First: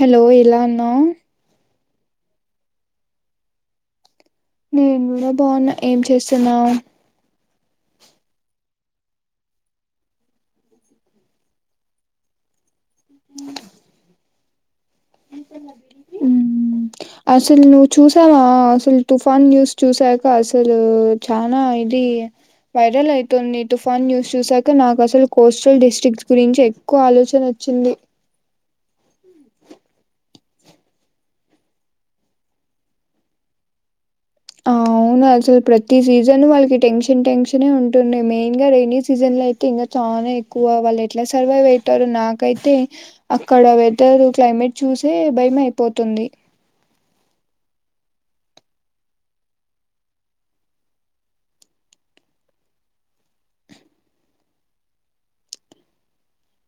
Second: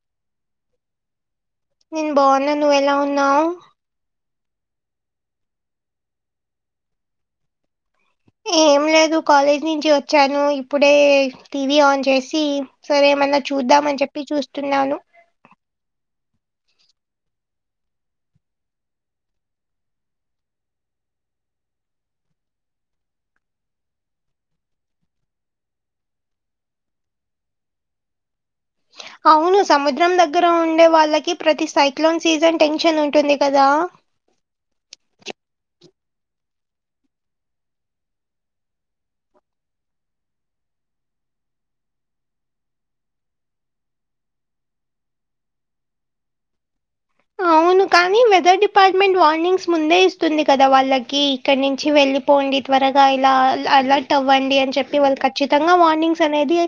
Hello ఎలా ఉన్నావ్ నేను బాగున్నా నువ్వు ఎలా ఉన్నావు నేను కూడా బాగున్నా ఏం చేస్తున్నావు ఏం లేదు కాలేజ్ నుంచి వచ్చాను ఇప్పుడే టీవీ ఆన్ చేసి సరేమన్నా చూద్దామని చెప్పి చూస్తున్నాను అసలు నువ్వు చూసావా అసలు తుఫాన్ న్యూస్ చూసాక అసలు చానా ఇది వైరల్ అయితుంది తుఫాన్ న్యూస్ చూసాక నాకు అసలు కోస్టల్ డిస్ట్రిక్ట్స్ గురించి ఏ ఎక్కువ ఆలోచన వచ్చింది అవును సముద్రం దగ్గర ఉండే వాళ్ళకి ప్రతి సైక్లోన్ సీజన్ టెన్షన్ ఉంటుంది కదా! అవును అసలు ప్రతి సీజన్ వాళ్ళకి టెన్షన్ టెన్షనే ఉంటుంది మెయిన్ గా రేని సీజన్ లో అయి ఇంకా చాలా ఎక్కువ వాళ్ళు ఎట్లా సర్వైవ్ అవుతారు నాకైతే అక్కడ వెదర్ క్లైమేట్ చూసే భయం అయిపోతుంది అవును కానీ వెదర్ డిపార్ట్మెంట్ వార్నింగ్స్ ముందే ఇస్తుంది కదా వాళ్ళకి ఇక్కడ నుంచి వెళ్ళి పోండి త్వరగా ఇలా అలర్ట్ అవ్వండి అని చెప్పి వాళ్ళు ఖచ్చితంగా వార్నింగ్స్ అనేది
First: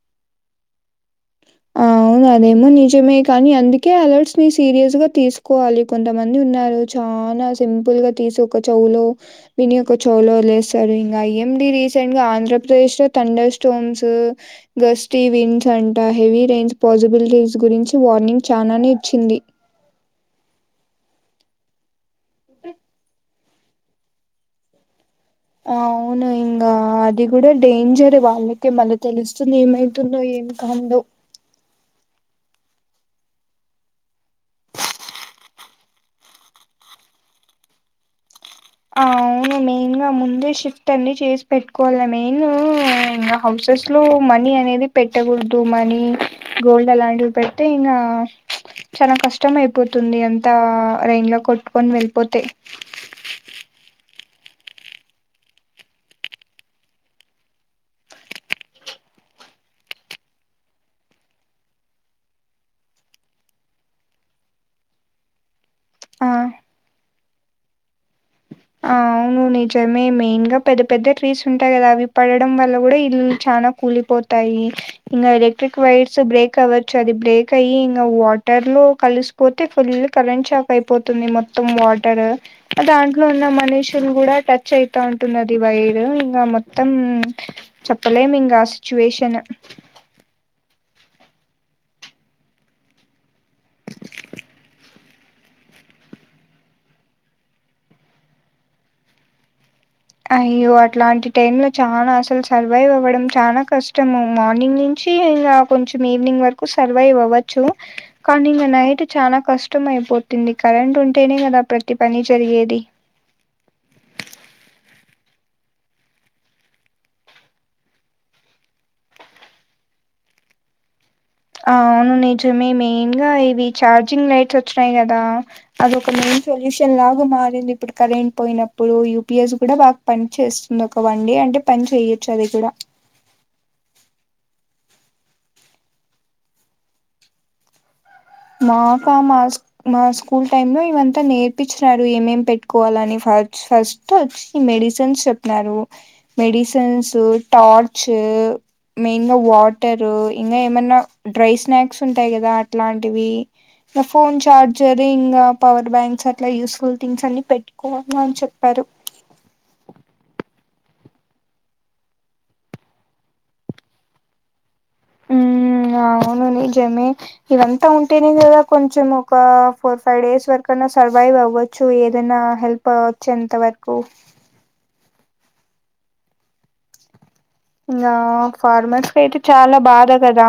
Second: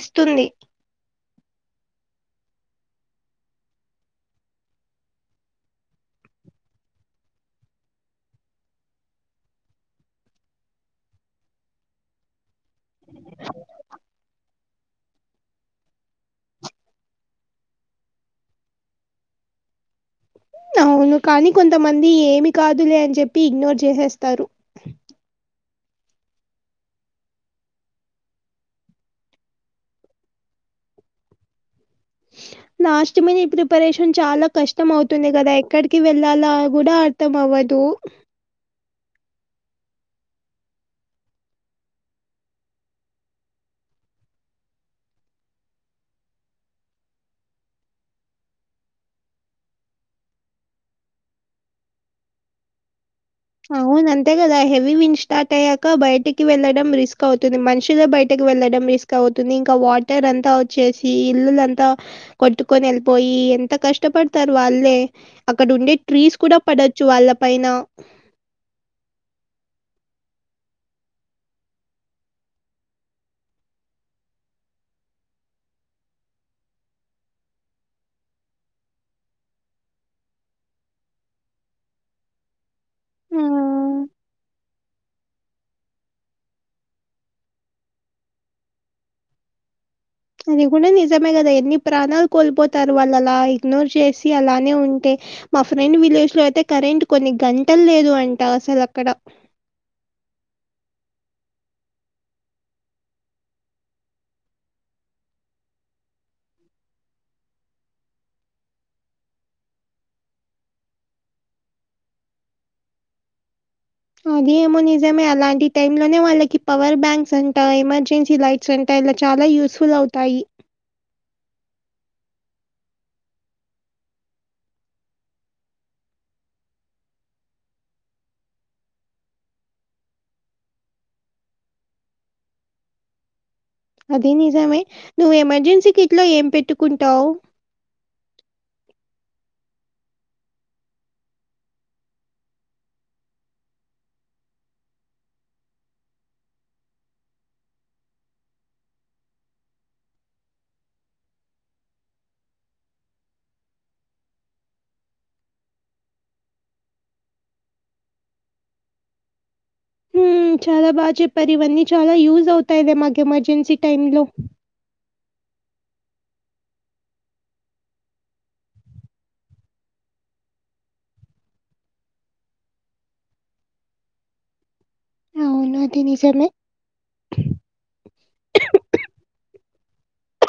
ఇస్తుంది అవును అదేమో నిజమే కానీ అందుకే అలర్ట్స్ ని సీరియస్ గా తీసుకోవాలి కొంతమంది ఉన్నారు. చానా సింపుల్ గా తీసి ఒక చౌలో విని ఒక చోలో లేస్తారు ఇంకా ఎండి రీసెంట్ గా ఆంధ్ర ప్రదేశ్ లో థండర్ స్టోన్స్ గస్తి విండ్స్ అంటా హెవీ రేంజ్ పాజిబిలిటీస్ గురించి వార్నింగ్ చానానే ఇచ్చింది అవును కానీ కొంతమంది ఏమి కాదులే అని చెప్పి ఇగ్నోర్ చేసేస్తారు ఆ అవును ఇంగా అది కూడా డేంజరే వాళ్ళకే మళ్ళీ తెలుస్తుంది ఏమైతుందో ఏమి కందు లాస్ట్ మీది ఇప్ ప్రిపరేషన్ చాలా కష్టం అవుతుంది కదా ఎక్కడికి వెళ్ళాలా కూడా అర్థం అవ్వదు. ఆ అవును మెయిన్ గా ముందే షిఫ్ట్ అన్ని చేసి పెట్టుకోవాల మెయిన్ ఇంగా హౌసెస్ లో మనీ అనేది పెట్టకూడదు మనీ గోల్డ్ అలాంటివి పెడితే ఇంగా చాలా కష్టం అయిపోతుంది అంతా రైన్ లో కొట్టుకొని వెళ్ళిపోతే అవును అంతే కదా హెవీ విన్ స్టార్ట్ అయ్యాక బయటకి వెళ్లడం రిస్క్ అవుతుంది మనుషులే బయటకి వెళ్లడం రిస్ అవుతుంది ఇంకా వాటర్ అంతా వచ్చేసి ఇల్లులంతా కొట్టుకొని వెళ్ళిపోయి ఎంత కష్టపడతారు వాళ్ళే అక్కడ ఉండే ట్రీస్ ఆ కూడా పడచ్చు వాళ్ళ పైన ఆ నిజమే మెయిన్ గా పెద్ద పెద్ద ట్రీస్ ఉంటాయి కదా అవి పడడం వల్ల కూడా ఇల్లులు చాలా కూలిపోత తైశ్ ఇంగా ఎలక్ట్రిక్ వైర్స్ బ్రేక్ అవ్వచ్చు అది బ్రేక్ అయ్యి ఇంగా వాటర్ లో కలిసు పోతే ఫుల్ కరెంట్ చాక్ అయిపోతుంది మొత్తం వాటర్ అదా లో ఉన్న మ్మ్. మనుషులు కూడా టచ్ అయితా ఉంటున్నరు ఇవైడు ఇంగా మొత్తం చెప్పలేము ఇంగా ఆ సిచ్యువేషన్ అది కూడా నిజమే కదా ఎన్ని ప్రాణాలు కోల్పోతారు వాళ్ళు అలా ఇగ్నోర్ చేసి అలానే ఉంటే మా ఫ్రెండ్ విలేజ్ లో అయితే కరెంట్ కొన్ని గంటలు లేదు అంట అసలు అక్కడ అయ్యో అట్లాంటి టైమ్ లో చానా అసలు సర్వైవ్ అవ్వడం చాలా కష్టము మార్నింగ్ నుంచి ఇంగా కొంచెం ఈవినింగ్ వరకు సర్వైవ్ అవ్వచ్చు కానీ ఇంగా నైట్ చానా కష్టం అయిపోతుంది కరెంట్ ఉంటేనే కదా ప్రతి పని జరిగేది. అదేమో నిజమే అలాంటి టైమ్ లోనే వాళ్ళకి పవర్ బ్యాంక్స్ అంటా ఎమర్జెన్సీ లై స్ అంటే ఇలా చాలా యూస్ఫుల్ అవుతాయి ఆ అవును నిజమే మెయిన్ గా ఇవి ఛార్జింగ్ లైట్స్ వచ్చినాయి కదా! అది ఒక మెయిన్ సొల్యూషన్ లాగా మారింది ఇప్పుడు కరెంట్ పోయినప్పుడు యూ పి ఎస్ కూడా బా పని చేస్తుంది ఒక వన్ డే అంటే, పని చేయొచ్చు అది కూడా. అదే నిజమే, నువ్ ఎమర్జెన్సీ కిట్ లో ఏం పెట్టుకుంటావ్. మాకా మాస్ మా స్కూల్ టైమ్ లో ఇవ్వంతా నేర్పించ్చారు, ఏమేం పెట్టుకోవాలని ఫస్ ఫస్ట్ ఒచ్ మెడిసన్స్ చెప్పారు. మెడిసేన్స్, టార్చ్ మెయిను వాటారు ఇంగా ఏమన్నా డ్రై స్నాక్స్ ఉంటాయి కదా అట్లాంటివి నా ఫోన్ ఛార్జర్ ఇంగా పవర్ బ్యాంక్స్ అట్లా యూస్ఫుల్ థింగ్స్ అన్ని పెట్ కోమని చెప్పారు హుమ్ చాలా బాగా చెప్పారు, ఇవన్నీ చాలా యూజ్ అవుతాయి ఇది మాకు ఎమర్జెన్సీ టైమ్ లో ఆ అవును నిజమే ఇదంతా ఉంటేనే గదా, కొంచెం ఒక ఫోర్, ఫైవ్ డేస్ వరకన్నా సర్వైవ్ అవ్వచ్చు ఏదన్న ఆ ఒచ్చే అంత వరకు అవును తీనేశారు మీ ఇంగా ఫార్మర్స్ కైతే చాలా బాధ గదా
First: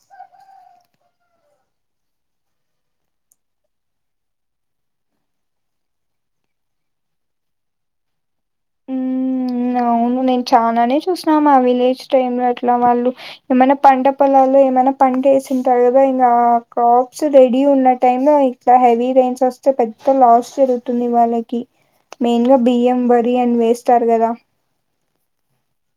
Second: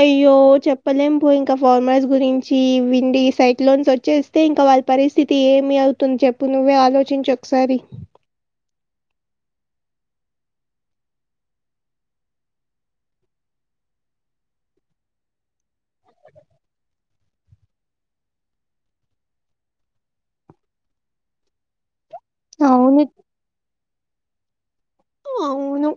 అయ్యో చెప్పలేం పో ఇంకా ఫార్మర్స్ గురించి, విండి సైక్లోన్స్ వచ్చే తే ఇంకా వాళ్ళ పరిస్థితి ఏమి అవుతుంది చెప్పు నువ్వే ఆలోచించు ఒకసారి. ఉమ్ అవును నేను చానానే చూసినా మా విలేజ్ టైమ్ లో అట్లా వాళ్లు ఏమైనా పంట పొలాలు, ఏమైనా పంట వేసుంటార్ గదా, ఇంకా క్రాప్స్ రెడీ ఉన్న టైంలో ఇలా హెవీ రేన్స్ వస్తే పెద్ద లాస్ జరుగుతుంది వాళ్ళకి. మెయిన్ గా బియ్యం, అవును. వరి అని వేస్తారు గదా. అవును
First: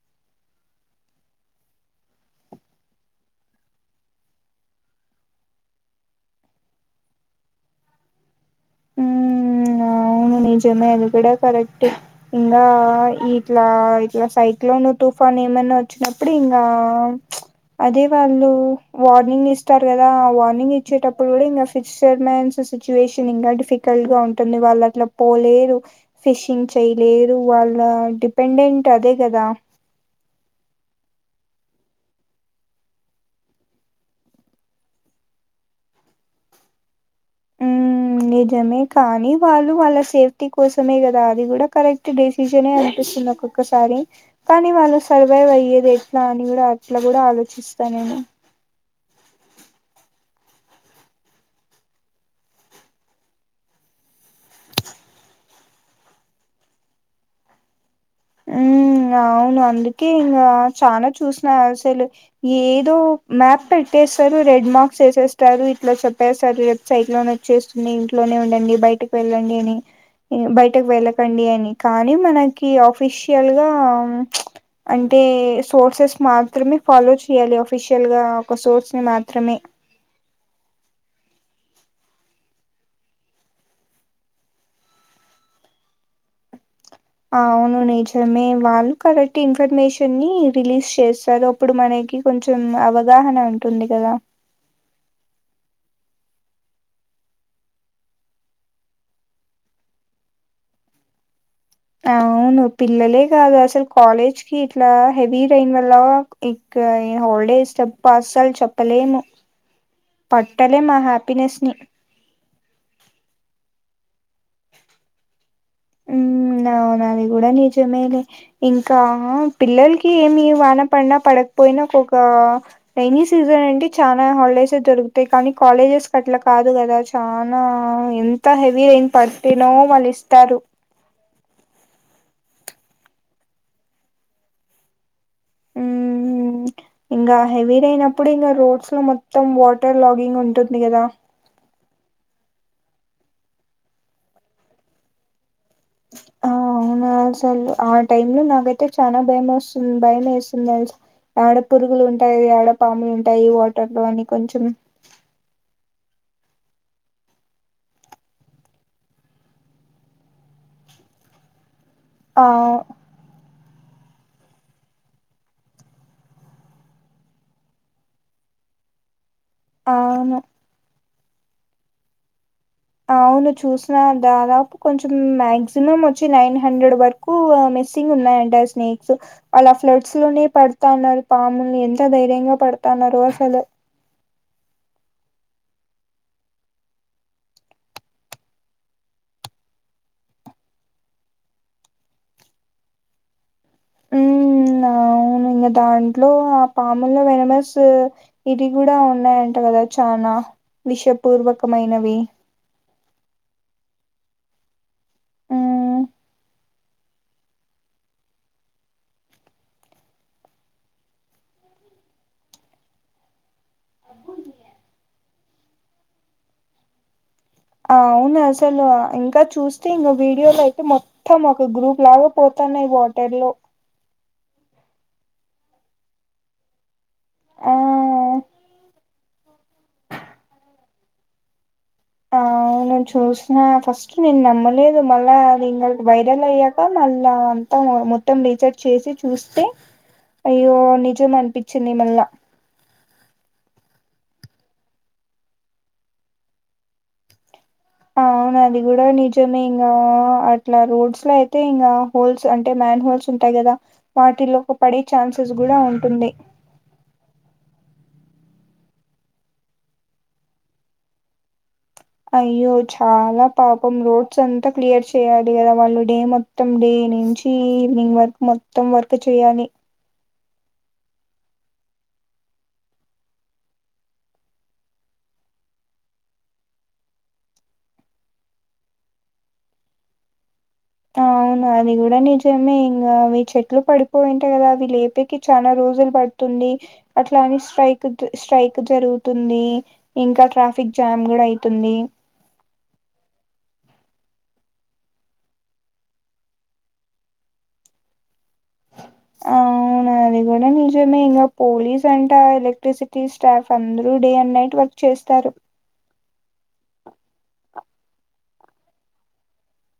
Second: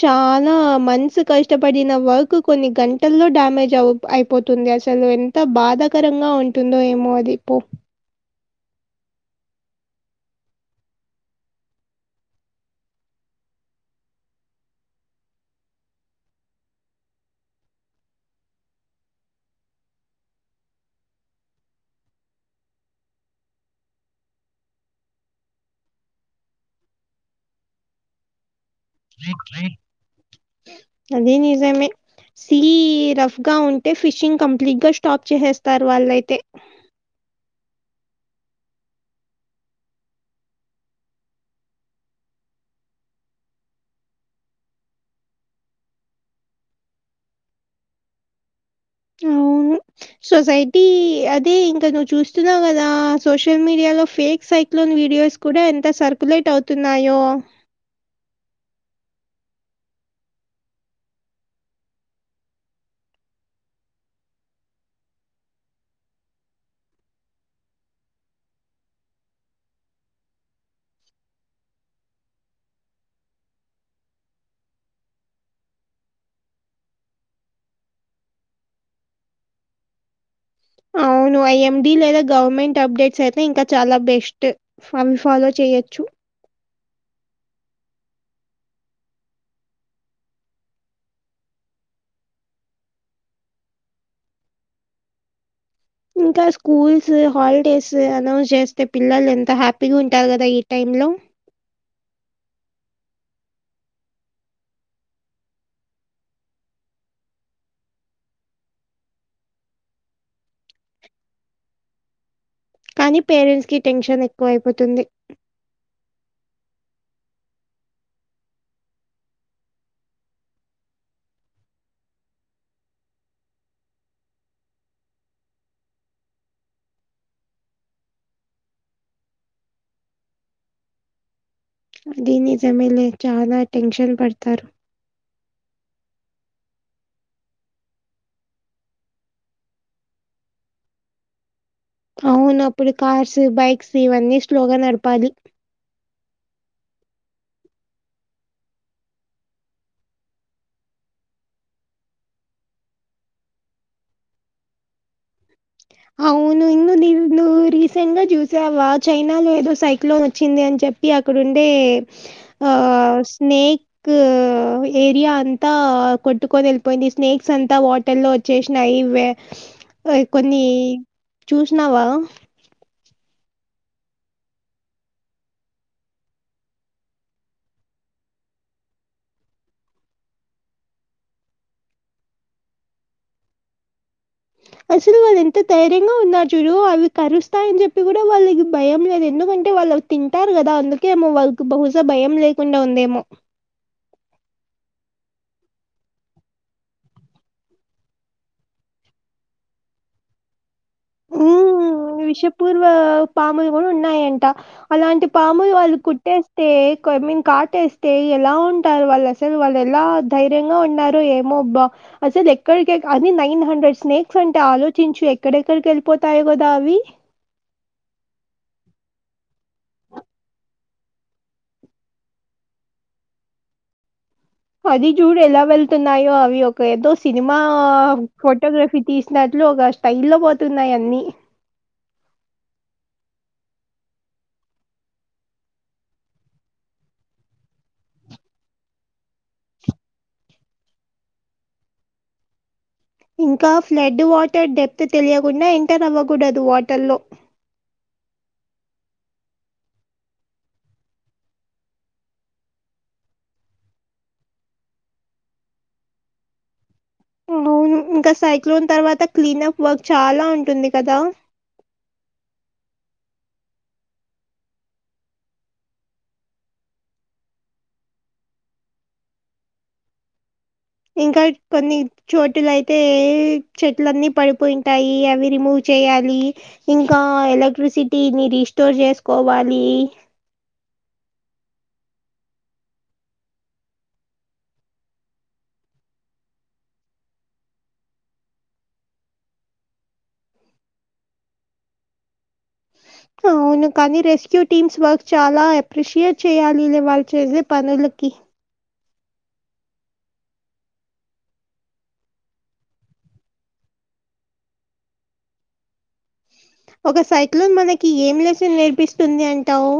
చాలా మనసు కష్టపడిన వర్క్, కొన్ని గంటల్లో డ్యామేజ్ అవ్ అయిపోతుంది అసలు, ఎంత బాధాకరంగా ఉంటుందో ఏమో అది పో. ఉమ్ అవును నిజమే అది గుడా కరెక్ట్ ఇంగా ఇట్లా ఇట్లా సైక్లోన్, తుఫాన్ ఏమైనా ఒచ్చినప్పుడు ఇంగా అదే వాళ్ళు వార్నింగ్ ఇస్తారు గదా, ఆ వార్నింగ్ ఇచ్చేటప్పుడు కూడా ఇంగా ఫిక్స్డ్ మెంట్స్ సిచ్యువేషన్ ఇంగా డిఫికల్ట్ గా ఉంటుంది వాళ్ళక్ అప్ పోలేరు, ఫిషింగ్ చేయలేరు వాళ్ళ డిపెండెంట్ అదే కదా అది నిజమే సీ రఫ్గా ఉంటే ఫిషింగ్ కంప్లీట్ గా స్టాప్ చేసేస్తారు వాళ్ళైతే ఉమ్ నిజమే కానీ వాళ్ళు, వాళ్ళ సేఫ్టీ కోసమే కదా అది కూడా కరెక్ట్ డెసిషనే అనిపిస్తుంది అప్పుడ్ ఒకసారి కానీ వాళ్లు సర్వైవ్ అయ్యేది ఎట్లా అని గుడా అట్లా గుడా ఆలోచిస్తా నేను అవును సొసైటీ అది ఇంకా నువ్వు చూస్తున్నావు కదా, సోషల్ మీడియా లో ఫేక్ సైక్లోన్ వీడియోస్ కూడా ఎంత సర్క్యులేట్ అవుతున్నాయో ఉమ్ అవును అందుకే ఇంగా, చానా చూసిన అసలు ఏదో మ్యాప్ పెట్టేస్తారు, రెడ్ మార్క్స్ ఏసేస్తారు, ఇట్లా చెప్పేస్తారు సైక్లోన్ వచ్చేస్తుంది, ఇంట్లోనే ఉండండి, బయటకి వెళ్ళండి అని. బయటకి వెళ్ళకండి అని, కానీ మనకి ఆఫిషియల్ గా అంటే సోర్సెస్ మాత్రమే ఫాలో చేయాలి అఫిషియల్ గా, ఒక సోర్స్ ని మాత్రమే అవును ఐ ఎం డి లేదా గవర్నమెంట్ అప్డేట్స్ అయితే ఇంకా చాలా బెస్ట్. ఫన్ ఫాలో చేయచ్చు అవును నిజమే వాళ్లు కరెక్ట్ ఇన్ఫర్మేషన్ ని రిలీజ్ చేసారొ ఇప్పుడు మనకి కొంచెం అవగాహన ఉంటుంది గదా ఇంకా స్కూల్సు హాల్డేసు అనౌన్ జేస్తే పిల్లలు ఎంత హ్యాపీగు ఉంటారు గదా ఈ టైం లో అవును పిల్లలే గాదు అసల్ కాలేజ్ కి ఇట్లా హెవీ రెయిన్ వల్లా ఇక్కూ ఇగ హాల్డేస్ తప్పా అస్సల్ చొప్పలేము పట్టలేమ్ ఆ హ్యాపీనెస్ ని కానీ పేరెంట్స్ కి టెన్షన్ ఎక్కువైపోతుంది ఉండా అవున గూడా నిజమే లే ఇంకా పిల్లల్కి ఏమి వాన పన్నా పడక్పోయినా ఒకొకా రెైన సీజన్ అంటే చానా హాల్డేసే జరుగుతాయ్ కానీ కాలేజెస్ కట్ల కాదు గదా తానా ఎంత హెవీ రెయిన్ పట్టినో వాళ్ళిస్తారు అది నిజమేలే చాల టెన్షన్ పడుతారు ఇంగా హెవీ రెయిననప్పుడు ఇంగ రోడ్స్ లో మొత్తం వాటర్ లాగింగ్ ఉంటుంది గదా అవును అప్పుడు కార్సు బైక్సు ఇవన్నీ స్లోగా నడపాలి ఆ అవునా అసలు ఆ టైమ్ లో నాకైతే చానా భయం వొస్తుంది భయమేస్తుంద్ దెల్ ఆడ పురుగులు ఉంటాయొ యాడ పాములు ఉంటాయి వాటర్ లో అని కొంచం హవును ఇందు [unintelligible] రీసెంట్ గా జూసావా చైనాలో ఏదో సైక్లోన్ వొచ్చింది అన్ జెప్పి అక్కడుండేమ్ ఆ ఓ స్నేక్కూ ఏరియా అంతా కొట్టుకొని ఎళ్పోయింది స్నేక్సంతా వాటర్ లో వొచ్చేస్నాయి వే వోయ్ అవును కొన్నీ చూస్నావ అవును చూస్న దాదాపు కొంచం మ్యాగ్జిమం వొచ్చి నైన్ హండ్రెడ్ వర్ కూ మెస్సింగ్ ఉన్నాయంట స్నేక్సు అలా ఫ్లెడ్స్ లోనే పడతావున్నారు పాముల్ని ఎంత ధైర్యంగా పడతాన్నారో అసలు అసలు వాళ్ళు ఎంత ధైర్యంగా ఉన్నార్ జూడు అవి కరుస్తాయ్ అన్ జొప్పి గుడ వాళ్ళకి భయం లేద్ ఎందుకంటే వాళ్ళొ తింటారు గదా అందుకేమో వాళ్కు బహుశా భయం లేకుండా ఉందేమో ఉమ్ అవును ఇంగ దాంట్లో ఆ పాముల్లో వైనమెస్సూ ఇవి గూడా ఉన్నాయంట గదా చనా విషపూర్వకమైనవి పూర్వా పాముల్ గుడ ఉన్నాయంట అలాంటి పాముల్ వాళ్ళు ఉమ్ కుట్టేస్ తే కొయ్ మీన్ కాటేస్తే ఎలా ఉంటారు వాళ్ళసలు వాళ్దెలా ధైర్యంగా ఉన్నారు ఏమో బ్బ అసలు ఎక్కడికెక్ అని నైన్ హండ్రెడ్ స్నేక్సంట ఆలోచించు ఎక్కడ ఎక్కడకి ఎళ్ళిపోతాయొ గదా అవ్వి అవునసలు ఇంకా చూస్తే ఇంగ వీడియోలో అయితే మొ త్తం ఒక గ్రూప్ లాగా పోతన్నాయ్ వాటర్ లో అది జూడు ఎలా వెళ్తున్నాయో అవి ఒక ఏదో సినిమా ఆ ఫోటోగ్రఫీ తీస్ నట్లు ఒగ స్టైల్ ల్లో బోతున్నాయన్నీ నేన్ చూష్నా ఫస్టు నేన్ నమ్మలేదు మళ్ళా అది ఇంగ వైరల్ అయ్యాక మళ్ళా అంతన మొ మొత్తం రీచర్ట్ చేసి చూస్తే అయ్యో నిజం అనిపిచ్చింది మళ్ళా ఇంకా ఫ్లడ్డు వాటర్ డెప్తు తెలియకుండా ఎంటర్ అవ్వకూడదు వాటర్ లో అవును అది గుడ నిజమే ఇంగా అట్లా రోడ్స్ లో అయితే ఇంగ హోల్స్ అంటే మ్యాన్ హోల్స్ ఉంటాయి కదా వాటిలోకి పడే ఛాన్సెస్ కూడా ఉంటుంది అవును ఇంకా సైక్లోన్ తర్వాత క్లీన్ అప్ వర్క్ చాలా ఉంటుంది కదా అయ్యో చాలా పాపం రోడ్స్ అంతా క్లియర్ చేయాలి కదా వాళ్ళు డే మొ త్తం డే నుంచి ఈవినింగ్ వర్క్ మొత్తం వర్క్ చేయాలి ఇంకా కొన్ని చోటుల అయితే చెట్లన్నీ పడిపోయి వుంటాయి అవి రిమూవ్ చేయాలి ఇంకా ఎలక్ట్రిసిటీని రీస్టోర్ చేసుకోవాలి అవును అది కూడా నిజమే ఇంకా అవి చెట్లు పడిపోయింటయి కదా అవి లేపికి చాలా రోజులు పడి తుంది అట్లాని స్ట్రైక్ స్ట్రైక్ జరుగుతుంది ఇంకా ట్రాఫిక్ జామ్ కూడా అయితుంది అ అవును కానీ రెస్క్యూ టీమ్స్ వర్క్ చాలా అప్రిషియేట్ చేయాలి వాళ్ళు చేసే పనులకి మేడ మీ మే ఇంకా పోలీస్ అంట ఎలక్ట్రిసిటీ స్టాఫ్ అందరు డే అండ్ నైట్ వర్క్ చేస్తారు ఒక సైక్లన్ మనకి ఏం లెస్న్ నేర్పిస్తుంది అంటావు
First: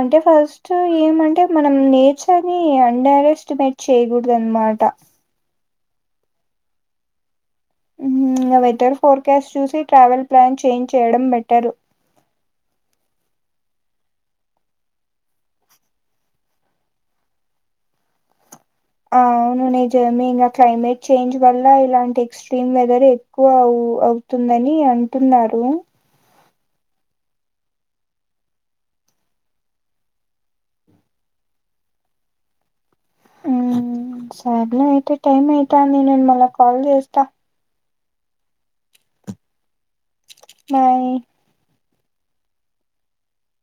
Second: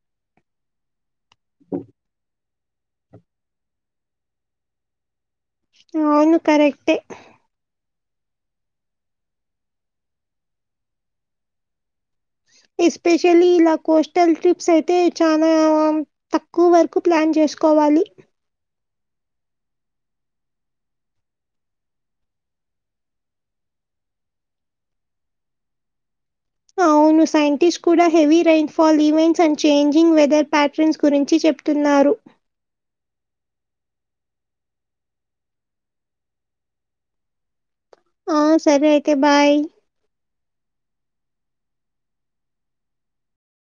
అంటే ఫస్ట్ ఏమంటే మనం నేచర్ నీ అండర్ ఎస్టిమేట్ చేయ్యకూడదు అన్నమాట అవును కరెక్ట్ ఏ ఉహుమ్ వెదర్ ఫోర్కాస్ట్ చూసి ట్రావెల్ ప్లాన్ చేంజ్ చేయడం బెటర్ ఎస్పెషలీ ఇలా కోస్టల్ ట్రిప్స్ అయితే చనా తక్కువ వర్క్ ప్లాన్ చేసుకోవాలి అవును నిజమే ఇంకా క్లైమేట్ చేంజ్ వల్ల ఇలాంటి ఎక్ స్ట్రీమ్ వెదర్ ఎక్కువ అవుతుందని అంటున్నారు అవును సైంటిస్ట్ కూడా heavy rainfall events and changing weather patterns గురించి చెప్తున్నారు ఉమ్ సరే లే అయితే టైమ్ అయితాందినేను మళ్ళ కాల్ చేస్తా ఆ సరే అయితే బాయ్ బాయ్